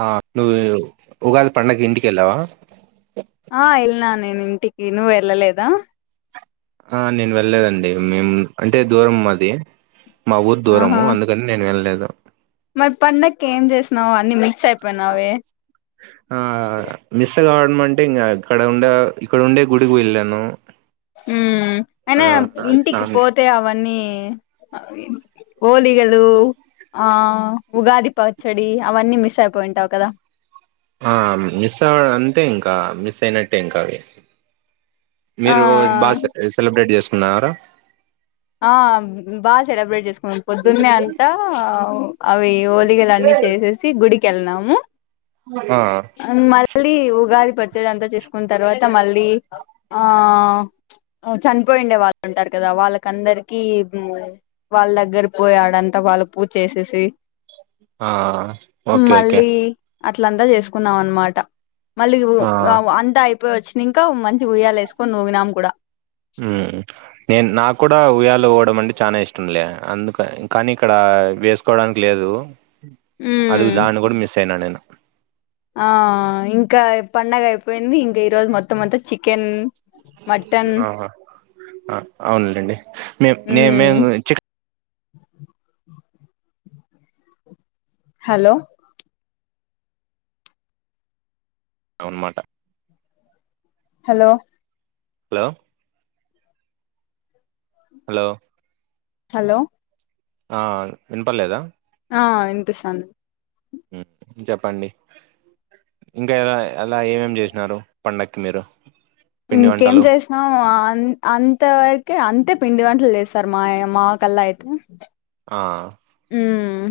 ఆ నువ్ ఉగాది పండగకి ఇంటికిళ్ళవా ఆ వెళిన నేను ఇంటికి నువ్వు వెళ్ళలేదా ఆ నేను వెళ్లేదండి మేము అంటే దూరం మాది మా ఊరు ఆహా దూరము అందుకని నేను వెళ్ళలేదు [unintelligible] మరి పండక్కి ఏం చేసినవు అన్నీ మిస్ ఆ మిస్ కావడ డం అంటే ఇంగ ఇక్కడ ఉండే ఇక్కడ ఉండే గుడికి వెళ్ళాను మ్మ్ ఆ అయినా ఇంటికి స్నానం పోతే అవన్నీ వే అవి ఓలిగలు ఆ ఉగాది పచ్చడి అవన్నీ మిస్ అయిపోయింటావు కదా ఆ మిస్ అవడ అన్ టె ఇంకా మిస్ అయినట్టే ఇంకా అవి ఆ మీరు బాగా సే సెలబ్రేట్ చేసు కున్నారా ఆ బాగా సెలబ్రేట్ చేసు పొద్దున్నే అంతా ఆ అవి ఓలిగలు అన్నీ చేసేసి గుడి కెల్నాము ఆ ఆ మళ్ళీ ఉగాది పచ్చడి అంతా చేసుకున్న తర్వాత మళ్ళీ ఆ చనిపోయిండే వాళ్ళు ఉంటారు కదా వాళ్ళక్ కందరికి మ్మ్ వాళ్ళ దగ్గర పోయి ఆడ అంత వాళ్ళుకు పూజ చేసేసి ఆ ఓకే ఓకే మళ్ళీ అట్లంతా చేసుకున్నాం అనమాట మళ్ళీ వు ఆ అవ్ అంతా అయి పచ్చినంక ఓ మంచి ఉయ్యాల వేసుకని ఊగిన కూడా మ్మ్ నేను నాకు కూడా ఉయ్యాల ఊగడం అంటే చానా ఇష్టం లే అందుక కానీ ఇక్కడ వేసుకోవడానికి లేదు అద్ ఉమ్ దాన్ని ఒక్కట్ మిస్ అయినా నేను ఆ ఇంకా పండగ అయిపోయింది ఇంకా ఈ రోజు మొత్తం అంతా చికెన్ మటన్ ఆహా ఆ అవునులేండి మేము నే ఉమ్ మేము చికె హలో అవున్మాట హలో హలో హలో హలో ఆ వినపలేదా ఆ వినిపిస్తాంది మ్మ్ చెప్పండి ఇంకా ఎలా అలా ఏమేమి చేసినారు పండక్కి మీరు పిండి ఇంకేం వంటలు చేసాం అ అం అంత వరకే అంతే పిండి వంటలు చేస్తారు మా మా కల్లా అయితే ఆ ఉమ్మ్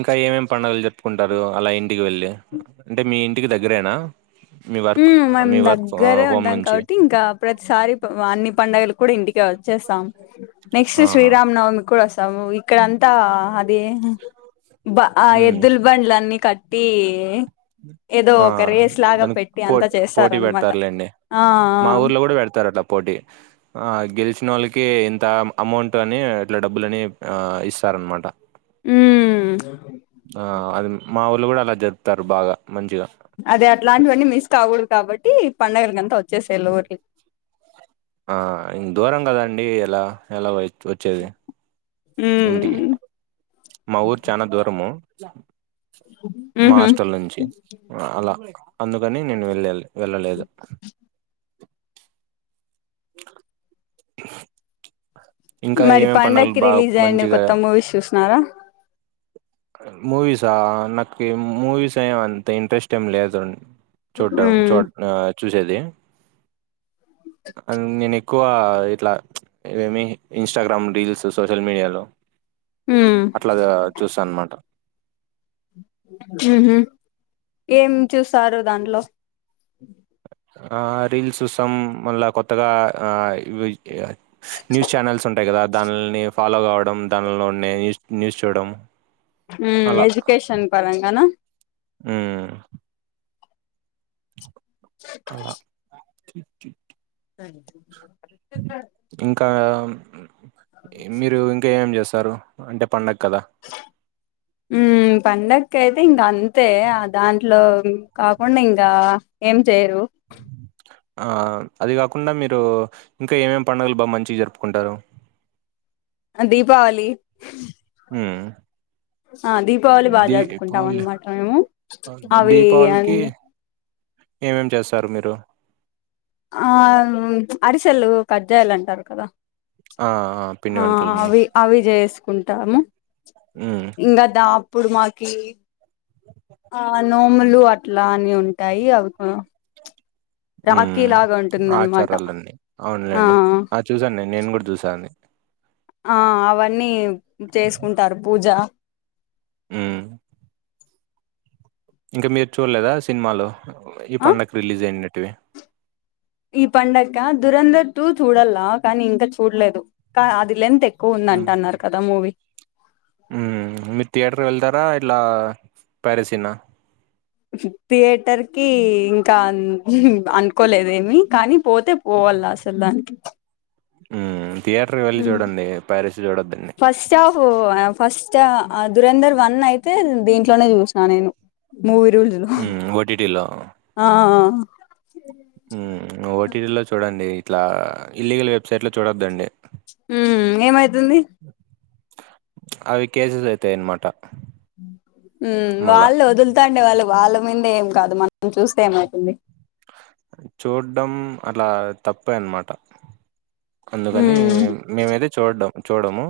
ఇంకా ఏమేమి పండుగలు జరుపుకుంటారు అలా ఇంటికి వెళ్ళి అంటే మీ ఇంటికి దగ్గరేనా. మీ వర్క్ ఊమ్మ్ మేం మీ వర్క్ దగ్గరే హోమ్ ఉంటాం నుంచి కాబట్టి ఇంకా ప్రతిసారి అన్ని పండుగలు కూడా ఇంటికే వచ్చేస్తాం నెక్స్ట్ ఆహా శ్రీరామ నవమి కూడా వస్తా స్తాము ఇక్కడంతా దే బ ఉమ్. ఎద్దుల బండ్లన్ని కట్ ట్టి ఏదో ఒక రేస్ లాగా పెట్టి అంతా పోట్ పోటీ చేస్తారనమాట పెడతారులేండి ఆ మా ఊర్లో కూడా పెడతారు అట్ట పోటీ గెలిచిన వోళ్ళకి ఇంత అమౌంట్ అని అట్లా డబ్బులు అని ఆ ఇస్తారనమాట ఉమ్మ్ ఆ అది మా ఊర్లో కూడా అలా జరుపుతారు బాగా మంచిగా. అదే అట్లాంటివన్నీ మిస్ కాకూడదు కాబట్టి పండగలకంత వచ్చేసేయాల ఊర్కి ఆ ఇం దూరం కదండీ ఆ ఎలా ఎలా వచ్చేది మ్మ్ ఇంటికి మా ఊరు చానా దూరము చ మ్మ్ మా హ్మ్ ఊహు హాస్టల్ నుంచి అలా అందుకని నేను వెళ్ళాలి. వెళ్ళలేదు ఇంకా మరి ఏమేం పండుగలు పండక్కి బాగా రిలీజ్ అయిండే మంచిగా కొత్త మూవీస్ చూసినార మూవీసా నాక్ ఈ మూవీస్ ఏవి అంత ఇంట్రెస్ట్ ఏమి లేదు. చూడ్డం ఉమ్ చుట్నా చూసేది నేను ఎక్కువ ఇట్లా ఏమి ఇన్స్టాగ్రామ్ రీల్స్ సోషల్ మీడియాలో ఉమ్ అట్లా చూస్తా అనమాట వుహుమ్ ఏం చూస్ స్తారు దాంట్లో ఆ రీల్స్ చూస్తాం మళ్ళా కొత్తగా ఆ ఇ [unintelligible] న్యూస్ ఛానల్స్ ఉంటాయి కదా దాన్నీలని ఫాలో గావడం దానిలలో ఉండె న్యూస్ న్యూస్ చూడడం ద ఉమ్మ్ ఎజుకేషన్ పరంగానా ఉమ్మ్ అలా [unintelligible] ఇంకా. ఉహ్మ్. ఏం మీరు ఇంకా ఏమేమి జేస్తారు? అంటే పండకదా. ! కైతే ఇంగంతే ఆ దాంట్లో కాకుండా ఇంగా ఏం చెయిరు. ఆ అది గాకుండా మీరు ఇంకా ఏమేమి పండగలు బా మంచి జరుపుకుంటారు.? ఆ దీపావళి. ఊఉ. ఆ దీపావళి బా జరుపుకుంటా మన్న్మాట మేము అవి అన్నీ. ఏమేమ్ చేస్తారు మీరు.? ఆ అరిసెలు, కాజ్జాలంటారు కదా. ఆ! పిండి ! ఆ వంటలన్నీ. అవి అవి జేస్. కుంటాము. హ్మ్. ఇంగదా. ప్పుడు మాకీ. ఆ నోములు అట్లా అని ఉంటాయి అవి కూడా. ఉమ్ ఆచారాలన్ని. ఆ అవున్లేండి ఆ చుసా నే నేనుగూడా జూసా అండి. ఆ అవన్నీ. చేసుకుంటారు పూజ. ఊమ్. ఇంకా మీర్ చూలేదా సినిమాలో. !? ఈ ఆ పండక్కీ రిలీజ్ అయిన్వె. టీ. ఈ పండక దురంధర్ టూ చూడల్లా కానీ ఇంకా చూడ్లేదు కా అది లెంత్ ఎక్. క్కువుందంటన్నారు కదా మూవీ. ! ఊమ్. మీరు థియేటర్ వెళ్తారా ఇట్లా పైరసినా.? ! ఉహు థియేటర్కి ఇంకా ఉహు అన్కోలేదేమి కానీ. పోతే పోవాల్లా అసల్ దాన్కి. ఊమ్. థియేటర్వెళ్ళి చూడండి, పైరిసీ చూడొద్దండి. ఫస్టా ఆ దురంధర్ వన్ అయితే దీంట్లోనే జాసిన నేను. మూవీ రూల్జూలో హ్మ్. ఆ. ఆహ్. ఊమ్ ఓటీటీలో చూడండి. ట్లా ఇల్లీగల్ వెబ్సైట్లో చూడొద్దండి. ఊ ఏమై. అీ అవి కేసెస్ అయితాయి అనమాట వాళ్ళు వదులుతాండి వాళ్ళు వాళ్ళ ందే ఏం కాదు మన చూడ్డం అలా తప్పేన్నమాట అందుకని ఉమ్ మేమైతే చూడడాం చూడము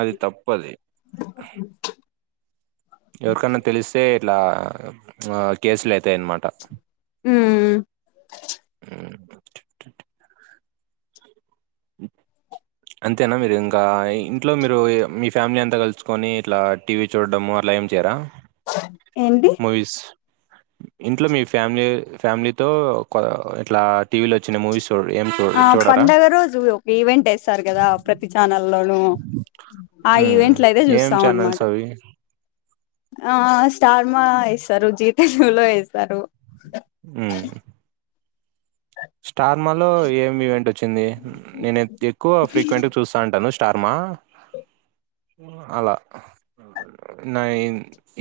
అది తప్పది ఎవరికన్నా తెలిస్తే ఇట్లా ఆ కేసులు అయితాయన్నమాట ఉ ఉమ్. అంతేనా మీరు ఇంకా ఇంట్లో మీరు మీ ఫ్యామిలీ అంతా కలుసుకొని ఇట్లా టీవీ చూడడము అలా ఏం చేయరా ఏంటి మువిూష్ ఇంట్లో మీ ఫ్యామిలీ ఫ్యామిలీతో ఇట్లా టీవీలో వచ్చిన మూవీస్ చూ ఏం చూ ఆ చూడరా పడుగ రోజు ఒక ఈవెంట్ వేస్తారు కదా ప్రతి ఛానల్లోనూ ఆ ఉమ్. ఈవెంట్ లో అయితే ఏం చూస్తాం అనమాట ఛానల్స్ అవి ఆ స్టార్మా వేస్తారు జీతెన్లో వేస్తారు అ స్టార్మాలో ఏమి ఈవెంట్ వచ్చింది నేను ఎక్కువ ఫ్రీక్వెంట్గా చూస్తా ఉంటాను అ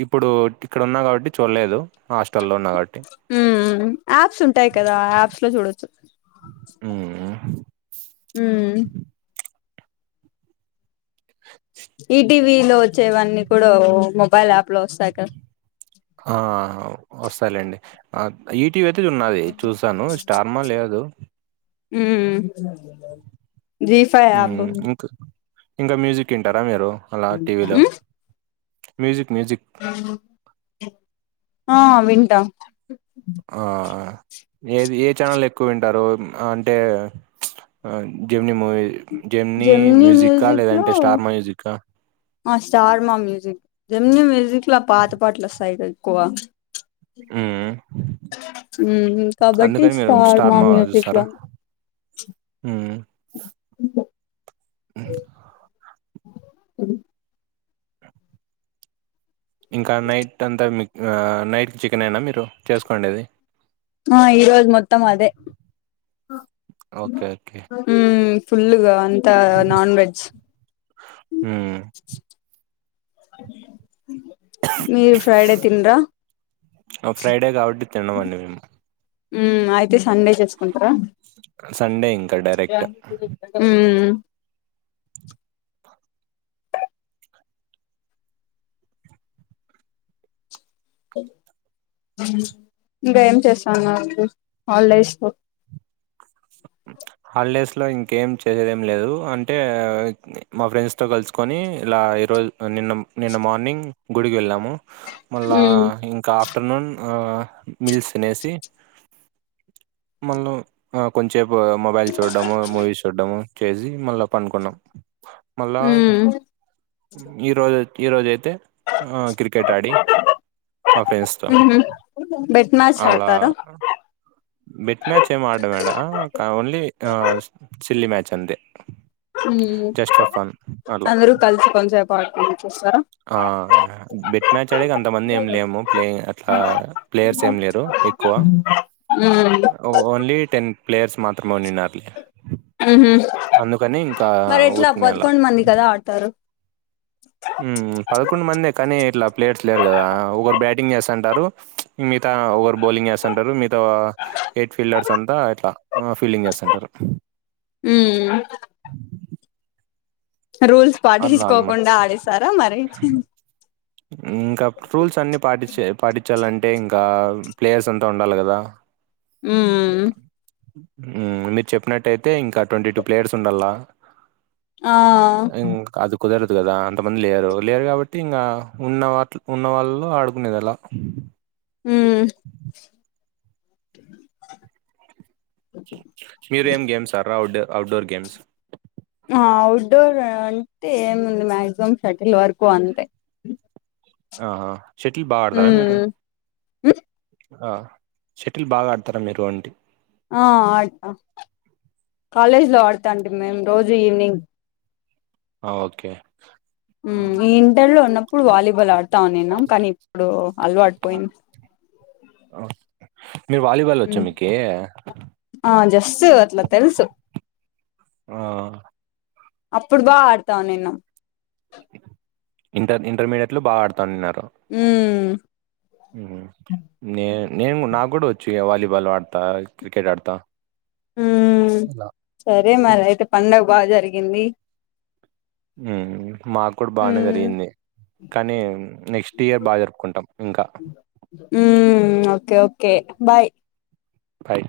ఇప్పుడు ఇక్కడన్నా కాబట్టి చూడ యాప్స్ ఉంటాయి కదా యాప్స్ లో చూడచ్చు మ్మ్. హ ఈ టీవీ లో వచ్చేవన్నీ కూడా మొబైల్ యాప్ లో వస్తాయి కదా ఆ వస్త ాలండి టీవ అయితే ఉన్నది చూస్తాను స్టార్మా లేదు ఆ జీఫై మ్మ్. ఇంకా ఇంకా మ్యూజిక్ తింటారా మీరు అలా టీవీలో మ్యూజక్ ఆ ఆ వింటా ఆ ఏది ఏ ఛానల్ ఎక్కువ వింటారు అంటే జివని మూవీ జమ్ని జెమిని మ్యూజిక్క మ్యూజిక్ లో లేదంటే స్టార్ మా మ్యూజికా ఆ స్టార్ మా మ్యూజక్ జెమ్ని మ్యూజక్లా పాత పాట్లా సైకల్ కోవ ఉమ్ కబడ్డీ అందుకని మీరు స్టార్ మా మ్యూజక్లా చూస్తారా మ్మ్. ఓ స [unintelligible] ఇంకా నైట్ అంతా మీకు ఆ నైట్కి చికెన్ అయినా మీరు చేసుకోండిది ఆ ఈ రోజు మొత్తం అదే ఓకే. ఓకే. ఉమ్ ఫుల్ గా అంత నాన్ వెజ్ హ్మ్. అ మీరు ఫ్రైడే తినరా ఆ ఫ్రైడే కాబట్టి తినమండి మేము ఉమ్ అయితే సండే చేసుకుంట సండే ఇంకా డైరెక్ట్. ఉమ్ ఇంకా ఏం చేస్తున్నారు హాలిడేస్ లో హాలిడేస్లో ఇంకేం చేసేదేం లేదు అంటే మా ఫ్రెండ్స్తో కలుసుకొని ఇలా ఈరోజు నిన్న నిన్న మార్నింగ్ గుడికి వెళ్ళాము మళ్ళా ఉమ్ ఇంకా ఫ్టర్నూన్ మీల్స్ తినేసి మల్ల ఆ కొంచెం వో మొబైల్ చూడము మూవీస్ చూడము చేజీ మళ్ళీ పనుకున్నాం మళ్ళా ఉమ్ ఈ రోజు ఈ రోజు అయితే ఆ క్రికెట్ ఆడి మా ఫ్రెండ్స్ తో మ్యాచులు ఆడుతారా బిట్ మ్యాచ్ ఏం అడనాడా కా ఓన్లీ ఆ సిల్లీ మ్యాచ్ చ అంతే హ్మ్ జస్ట్ ఫర్ ఫన్ అలా. అందరు కలిసి కొంసేప్ పడుకోన్ ఆ బెట్ మ్యాచ్ ఆడేకి అంతమంది ఏమి లేము ప్లేయిం అట్లా ప్లేయర్స్ ఏమి లేరు ఎక్కువ ఉమ్ అ ఓన్లీ టెన్ ప్లేయర్స్ మాత్ర మోనినార్ లే ఉహు అందుకని ఇంకా మరి ఎట్లా ఊరికినే అలా బతుకొండ మంది కదా ఆడతారు హ్మ్. మందే కానీ తంటారు మిగతా ఒకరు బౌలింగ్ వేసాంటారు మీర్ తో ఎయిట్ ఫీల్డర్స్ తంతా ఇట్లా ఫీల్డింగ్ చేస్తంటారు హ్మ్ రూల్స్ అట్లా అనమాట. పాటించుకోకుండా ఆడిస్తారా మరి ఇ హ్మ్ కప్ ఫ్రూల్స్ అన్ని పాటించే పాటించాలంటే ఇంకా ప్లేయర్స్ అంత ఉండాలి కదా హ్మ్ హ్మ్ హ్మ్ మీరు చెప్పినట్టయితే ఇంకా ట్వంటీ టూ ప్లేయర్స్ ఉండాల ఆ ఇగ్ అది కుదరదు కదా అంతమంది లేరు లేరు కాబట్టి ఇంగా ఉన్న వాట్ ఉన్న వాళ్ళలో ఆడుకునేది ఎలా హ్మ్ ఔట్డోర్ గేమ్స్ అ ఔట్డోర్ అంటే ఏముంది మాక్సిమం షటిల్ వర్కు అంతే ఆహా షటిల్ బాగా ఆడుతారా మీరు హ్మ్ ఆ షెటిల్ బాగా ఆడతారా మీరు అంటి ఆ ఆడత కాలేజ్ లో ఆడతాంటిమి మేము రోజు ఈవినింగ్ ఆ ఓకే హ్మ్ మ్మ్. ఇంటర్ లో ఉన్నప్ ప్పుడు వాలీబాల్ ఆడ్ వతా నిన్నాం కానీ ఇప్పుడు అలవాటు పోయింది మీ వాలీబాల్ వచ్చా మీకీ తెల్సు అట్లా తెలుసు ఆ అప్పుడు బా ఆడతావు నేను ఇంటర్ ఇంటర్మీడియట్ లో బా ఆడుత హ్మ్ నే నేను నాకు కూడా వచ్చు వాలీబాల్ ఆడతా క్రికెట్ ఆడతా హ్మ్ ఇలా సరే మరి అయితే పండగ బా జరిగింది హ్మ్ మాకు కూడా బానే ఉమ్ జరిగింది కానీ నెక్స్ట్ ఇయర్ బా జరుపుకుంటాం ఇంకా ఉమ్, ఓకే ఓకే బాయ్ బాయ్